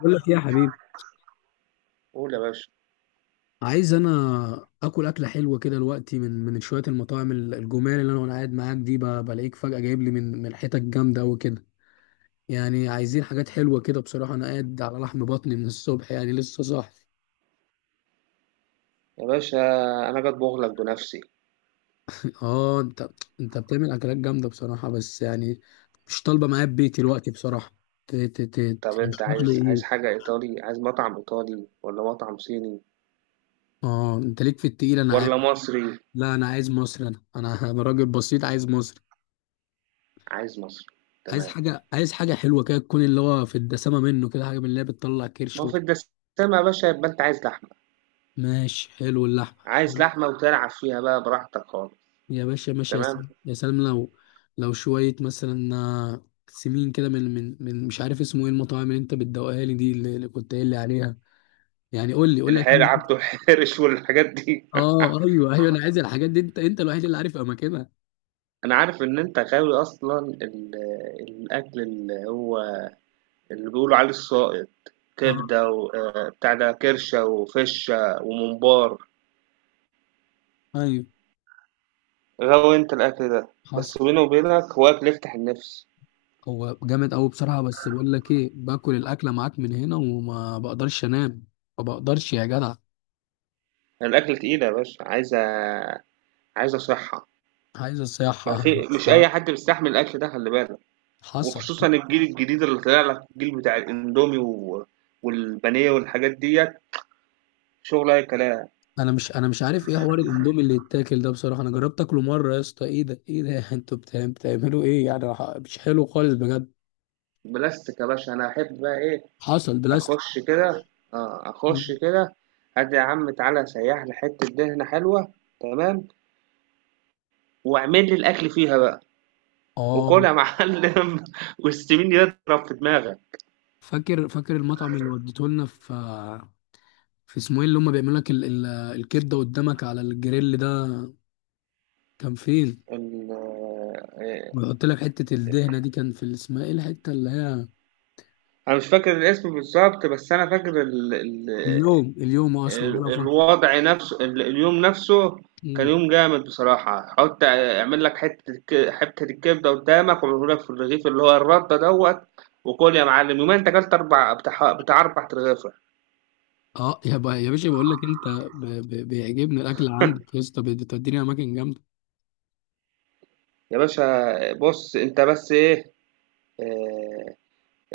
بقول لك إيه يا حبيبي؟ قول يا باشا. عايز انا اكل اكله حلوه كده دلوقتي من شويه المطاعم الجمال اللي انا وانا قاعد معاك دي، بلاقيك فجاه جايب لي من حتت جامده قوي كده. يعني عايزين حاجات حلوه كده بصراحه، انا قاعد على لحم بطني من الصبح، يعني لسه صاحي. يا باشا انا جاي اطبخ لك بنفسي. اه انت، انت بتعمل اكلات جامده بصراحه، بس يعني مش طالبه معايا ببيتي دلوقتي بصراحه. طب انت ترشح لي عايز ايه؟ حاجه ايطالي، عايز مطعم ايطالي ولا مطعم صيني اه انت ليك في التقيل انا عارف. ولا مصري؟ لا انا عايز مصري، انا أنا راجل بسيط عايز مصري. عايز مصري، عايز تمام. حاجة، عايز حاجة حلوة كده تكون اللي هو في الدسامة منه، كده حاجة من اللي هي بتطلع ما كرش هو في الدسامه يا باشا، يبقى انت عايز لحمه. ماشي، حلو اللحمة. عايز لحمه وتلعب فيها بقى براحتك خالص. يا باشا ماشي، يا تمام. سلام يا سلام، لو شوية مثلا آه، سمين كده من مش عارف اسمه ايه، المطاعم اللي انت بتدوقها لي دي اللي كنت قايل لي عليها. يعني قول لي الحيل عبده الحرش والحاجات دي. اه ايوه ايوه، انا عايز الحاجات دي، انت الوحيد اللي عارف اماكنها. انا عارف ان انت غاوي اصلا الاكل اللي هو اللي بيقولوا عليه السائط، اه، كبده وبتاع ده، كرشه وفشه وممبار. ايوه، غوي أنت الأكل ده، حصل. بس بيني وبينك هو أكل يفتح النِفس. هو جامد قوي بصراحة، بس بقول لك ايه، باكل الاكلة معاك من هنا وما بقدرش انام، ما بقدرش يا جدع. يعني الأكل تقيل يا باشا، عايزة صحة. عايز ما الصياحة. في مش أي حد بيستحمل الأكل ده، خلّي بالك، حصل. وخصوصًا الجيل الجديد اللي طالع لك، الجيل بتاع الإندومي و والبانيه والحاجات ديّة، شغل أي كلام. انا مش عارف ايه حوار الاندومي اللي يتاكل ده بصراحة، انا جربت اكله مرة يا اسطى، ايه ده ايه ده؟ انتوا بتعملوا ايه يعني؟ مش حلو خالص بجد. بلاستيك يا باشا. أنا أحب بقى إيه؟ حصل، بلاستيك. أخُش كده أخُش كده. هات يا عم، تعالَ سيّح لي حتّة دهنة حلوة، تمام، واعمل لي الأكل فيها بقى، اه، وكُل يا معلم واستمِنّي اضرب في دماغك. فاكر، فاكر المطعم اللي وديته لنا في، في اسمه ايه اللي هم بيعملوا لك الكبدة قدامك على الجريل ده؟ كان فين؟ ال آه، ويحط لك حتة الدهنة دي، كان في اسمها ايه الحتة اللي هي؟ انا مش فاكر الاسم بالظبط، بس انا فاكر اليوم، اليوم اصلا بقى الوضع نفسه، اليوم نفسه كان فترة. يوم جامد بصراحة. حط اعمل لك حتة حتة الكبدة قدامك، وعمله لك في الرغيف اللي هو الردة دوت، وكل يا معلم. يومين انت اكلت اربع بتاع اربع رغيفة. اه يا يا باشا بقول لك انت، بيعجبني الاكل عندك يا اسطى، بتوديني اماكن جامده. يا باشا بص، انت بس ايه، آه،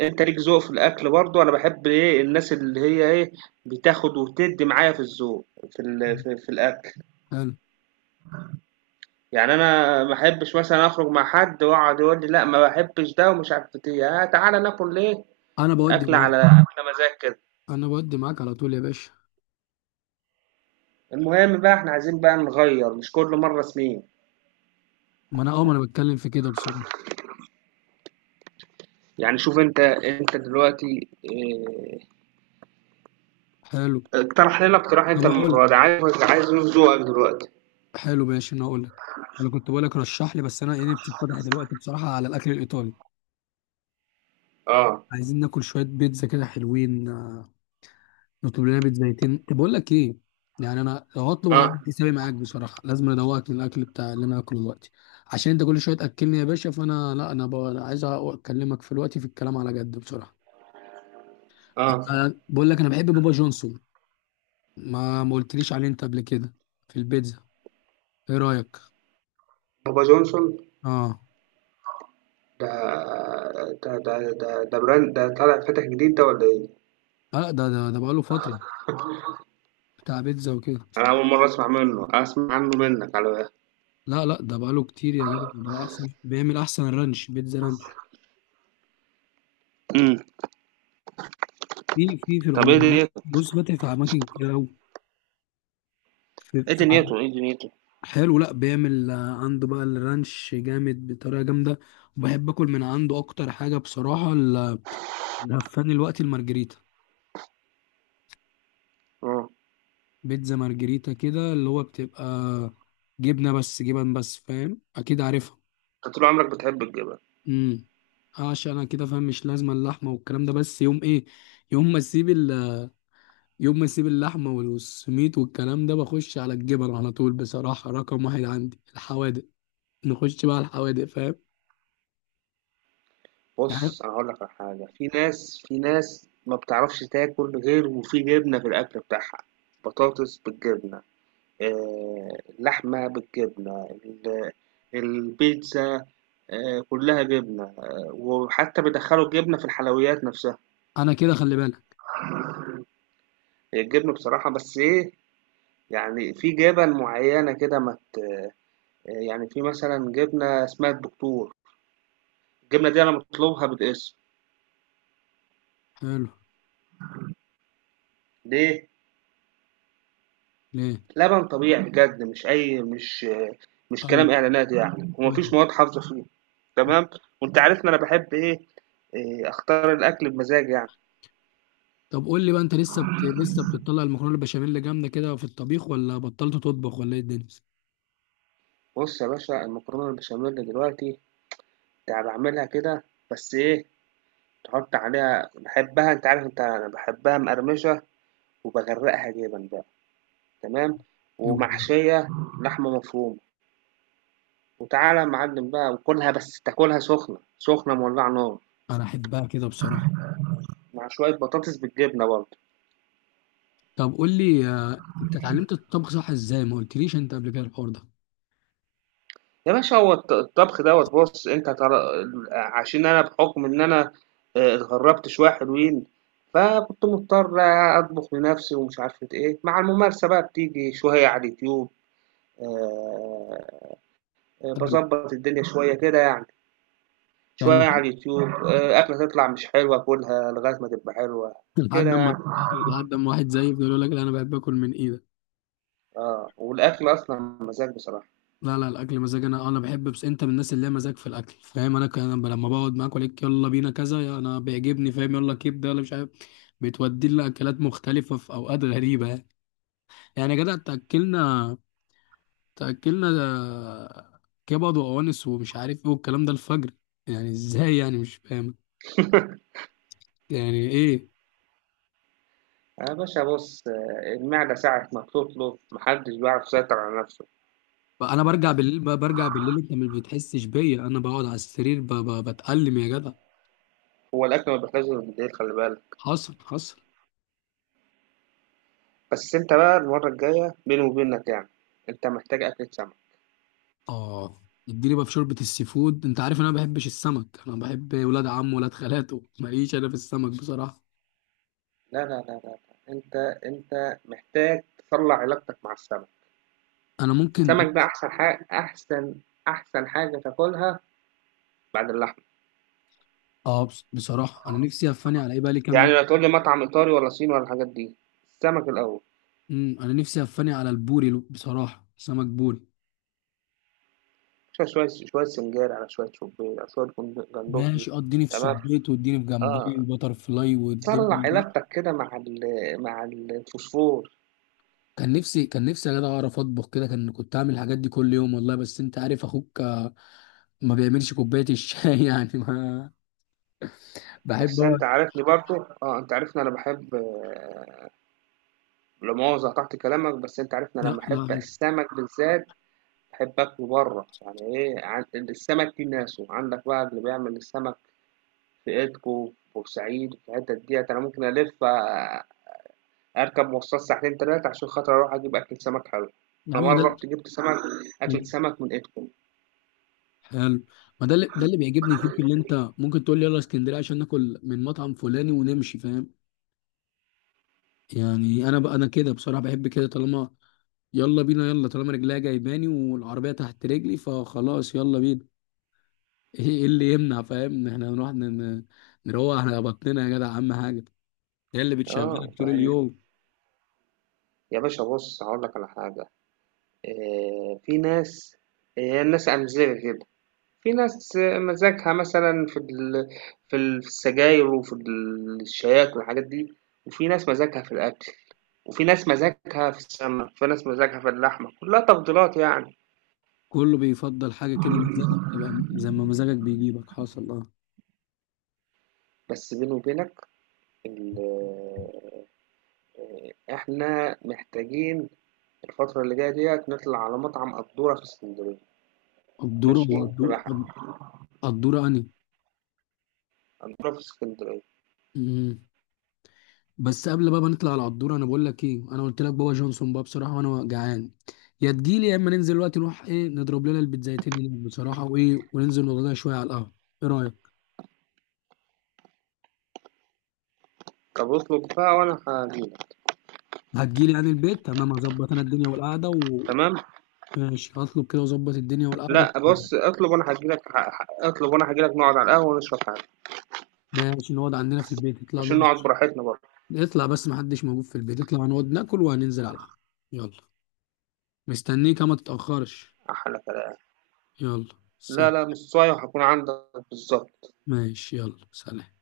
انت ليك ذوق في الاكل برضو. انا بحب ايه، الناس اللي هي ايه، بتاخد وتدي معايا في الذوق في في الاكل. حلو. يعني أنا ما أحبّش مثلًا أخرج مع حد ويقعد يقول لي لأ ما باحبّش ده ومش عارف بت، تعالَ ناكل إيه، انا بودي أكلة معاك، على مزاج كده. انا بودي معاك على طول يا باشا. المهم بقى إحنا عايزين بقى نغيّر، مش كل مرّه سمين. ما انا اه، ما انا بتكلم في كده بصراحه. يعني شوف أنت، أنت دلوقتي حلو. اقترح لنا اقتراح انا أنت بقول، المرّة دي، عايز نشوف ذوقك دلوقتي. حلو، ماشي انا اقول لك. انا كنت بقول لك رشح لي، بس انا ايه، بتتفتح دلوقتي بصراحه على الاكل الايطالي. آه. عايزين ناكل شويه بيتزا كده حلوين آه، نطلب لنا بيت زيتين. طب بقول لك ايه، يعني انا لو هطلب هعمل آه. حسابي معاك بصراحه، لازم ادوقك من الاكل بتاع اللي انا هاكله دلوقتي، عشان انت كل شويه تاكلني يا باشا. فانا لا، انا بقى أنا عايز اكلمك في الوقت، في الكلام على جد بصراحه. آه. أنا بقول لك انا بحب بابا جونسون. ما ما قلتليش عليه انت قبل كده؟ في البيتزا؟ ايه رايك؟ بابا جونسون؟ اه. ده ده ده ده brand ده طالع فاتح جديد ده والّا إيه؟ لا ده بقاله فتره، بتاع بيتزا وكده. أنا أول مرّة أسمع منّه، أسمع عنّه منّك على. لا لا، ده بقاله كتير يا جدع. ده احسن، بيعمل احسن رانش، بيتزا رانش. إمم. في طَب إيه العمر ده؟ بص، فاتح في اماكن كتير قوي. في، في ايه دنيته؟ حلو. لا، بيعمل آه، عنده بقى الرانش جامد بطريقة جامدة. وبحب اكل من عنده اكتر حاجة بصراحة الهفان الوقت المارجريتا، اه، بيتزا مارجريتا كده اللي هو بتبقى جبنة بس، جبن بس، فاهم، اكيد عارفها. انت طول عمرك بتحب الجبن. امم. عشان انا كده فاهم، مش لازمة اللحمة والكلام ده. بس يوم ايه؟ يوم ما اسيب ال... يوم ما اسيب اللحمة والسميت والكلام ده، بخش على الجبن على طول بصراحة. رقم واحد عندي الحوادق، نخش بقى على الحوادق، فاهم؟ يعني بص انا هقول لك على حاجه، في ناس، في ناس ما بتعرفش تاكل غير وفي جبنه في الاكل بتاعها. بطاطس بالجبنه، آه، اللحمه بالجبنه، البيتزا، آه، كلها جبنه، آه، وحتى بيدخلوا الجبنه في الحلويات نفسها. انا كده، خلي بالك. هي الجبنه بصراحه، بس ايه، يعني في جبن معينه كده ما ت- آه، يعني في مثلا جبنه اسمها الدكتور. الجبنه دي انا مطلوبها بالاسم. حلو. ليه؟ ليه؟ لبن طبيعي بجد، مش أي مش مش ايوه، كلام إعلانات يعني، ايوه. ومفيش مواد حافظة فيه. تمام. وأنت عارفني أنا بحب إيه، إيه، اختار الاكل بمزاج يعني. طب قول لي بقى، انت لسه لسه بتطلع المكرونه البشاميل جامده كده في الطبيخ، ولا بطلت تطبخ، ولا ايه الدنيا؟ بص يا باشا، المكرونه البشاميل دلوقتي يعني بعملها كده، بس ايه، تحط عليها، بحبها انت عارف، انت انا بحبها مقرمشه، وبغرقها جبن بقى، تمام، ايوه. ومحشيه لحمه مفرومه. وتعالى يا معلم بقى وكلها، بس تاكلها سخنه سخنه مولعه نار، انا احبها كده بصراحه. مع شويه بطاطس بالجبنه برضه. طب قول لي آه، انت اتعلمت الطبخ صح ازاي؟ ما قلتليش انت قبل كده الحوار ده. يا باشا، هو الطبخ دوّة، بُص، أنت هتعر، عشان أنا بحُكم إن أنا اتغرّبت شوية حلوين، فكنت مضطر أطبخ لنَفْسي ومش عارفة إيه. مع الممارسة بقى بتيجي شوية على اليوتيوب، آآ طب. باضبّط الدنيا شوية كده يعني. يعني شوية ما- على اليوتيوب، أكلة تطلع مش حلوة آكلها لغاية ما تبقى حلوة، لحد كده اما، يعني. لحد اما واحد زيي بيقول، يقول لك لا انا بحب اكل من ايدك. آه، والأكل أصلًا مزاج بصراحة. لا لا، الاكل مزاج، انا بحب، بس انت من الناس اللي هي مزاج في الاكل فاهم. انا كان أنا لما بقعد معاك اقول يلا بينا كذا، يا انا بيعجبني فاهم، يلا كبده ولا مش عارف، بتودي لي اكلات مختلفه في اوقات غريبه يعني. يعني يا جدع، تأكلنا ده كبد وأوانس ومش عارف ايه والكلام ده الفجر، يعني ازاي يعني؟ مش فاهم يعني ايه. يا باشا بُص، آه، المعدة ساعة ما بتطلب ما حدّش بيعرف يسيطر على نَفْسه. بقى انا برجع بالليل، بقى برجع بالليل انت ما بتحسش بيا، انا بقعد على السرير بتألم يا جدع. هو الأكل ما بيحتاجش غير بالليل، خلي بالك. حصل، حصل. بس أنت بقى المرة الجاية بيني وبينك يعني، أنت محتاج أكلة سمك. اه، اديني بقى في شوربة السي فود، انت عارف انا ما بحبش السمك، انا بحب ولاد عم ولاد خالاته ماليش انا في السمك بصراحة. لا لا لا لا لا. أنت أنت محتاج تطلع علاقتك مع السمك. انا ممكن. السمك ده أحسن حاجة، أحسن حاجة تاكلها بعد اللحمة. اه، بصراحة انا نفسي افاني على ايه، بقى لي كام يعني يوم. لا تقول لي مطعم إيطالي ولا صيني ولا الحاجات دي، السمك الأول. امم، انا نفسي افاني على البوري بصراحة، سمك بوري. شوية شوية سنجاري، على شوية شوبير، على شوية ماشي، جندوفلي. اه اديني في تمام. صبيط، واديني في جمبري اه. وبتر فلاي طلع والدنيا دي. علاقتك كده مع مع الفوسفور. كان نفسي يا جدع اعرف اطبخ كده، كان كنت اعمل الحاجات دي كل يوم والله، بس انت عارف اخوك ما بيعملش كوبايه الشاي. يعني ما بحب بس اقعد. أنت عارفني برضه، آه، أنت عارفني أنا باحب لا مؤاخذة قطعت كلامك، بس أنت عارفني أنا لا لمّا لا أحب عادي. السمك بالذات باحب آكله برّه. يعني إيه عن السمك ليه ناسه، عندك بقى اللي بيعمل السمك في إيدكو، في بورسعيد، في الحتت ديّة. أنا ممكن ألِف أركب مواصلات ساعتين 3 عشان خاطر أروح أجيب أكلة سمك حلوة. يا أنا عم مرّة رُحت جِبت سمك، أكلة سمك من إيدكو، حلو. ما ده اللي، ده اللي بيعجبني فيك، اللي انت ممكن تقول لي يلا اسكندريه عشان ناكل من مطعم فلاني ونمشي، فاهم؟ يعني انا بقى، انا كده بصراحه بحب كده، طالما يلا بينا، يلا طالما رجليا جايباني والعربيه تحت رجلي فخلاص يلا بينا. ايه إيه اللي يمنع فاهم ان احنا نروق على بطننا يا جدع، اهم حاجه، هي اللي آه. بتشغلك طول يعني اليوم. يا باشا بُص، هاقول لك على حاجة، في ناس، آه، هي الناس أمزجة كده. في ناس مزاجها مثلًا في ال في ال في السجاير، وفي الشياكة والحاجات دي، وفي ناس مزاجها في الأكل، وفي ناس مزاجها في السمك، وفي ناس مزاجها في اللحمة، كلّها تفضيلات يعني. كله بيفضل حاجه كده، مزاجه بتبقى زي ما مزاجك بيجيبك، حصل، اه. بس بيني وبينك ال إحنا محتاجين الفترة اللي جاية ديّة نطلع على مطعم قدّورة في إسكندرية. قدوره هو ماشي، قدور، تبقى قدوره اني. قدّورة في إسكندرية. أمم. بس قبل بقى ما نطلع على القدوره، انا بقول لك ايه، انا قلت لك بابا جونسون بقى بصراحه، وانا جعان. يا تجيلي يا اما ننزل دلوقتي نروح ايه، نضرب لنا البيتزايتين هناك بصراحه وايه، وننزل نقعد لنا شويه على القهوه. ايه رايك؟ طَب اطلب بقى وأنا هاجي لك، هتجيلي يعني البيت؟ تمام، هظبط انا الدنيا والقعده تمام؟ ماشي، هطلب كده واظبط الدنيا والقعده. لأ بُص، اطلب وأنا هاجي لك، ه ه اطلب وأنا هاجي لك نقعد على القهوة ونشرب حاجة. ماشي، نقعد عندنا في البيت، نطلع عشان نقعد، نقعد براحتنا برضه. نطلع بس محدش موجود في البيت، نطلع نقعد ناكل وهننزل على القهوه. يلا، مستنيك، ما تتاخرش. أحلى كلام. يلا لا سلام. لا، نصاية، وهكون عندك بالضبط. ماشي، يلا سلام.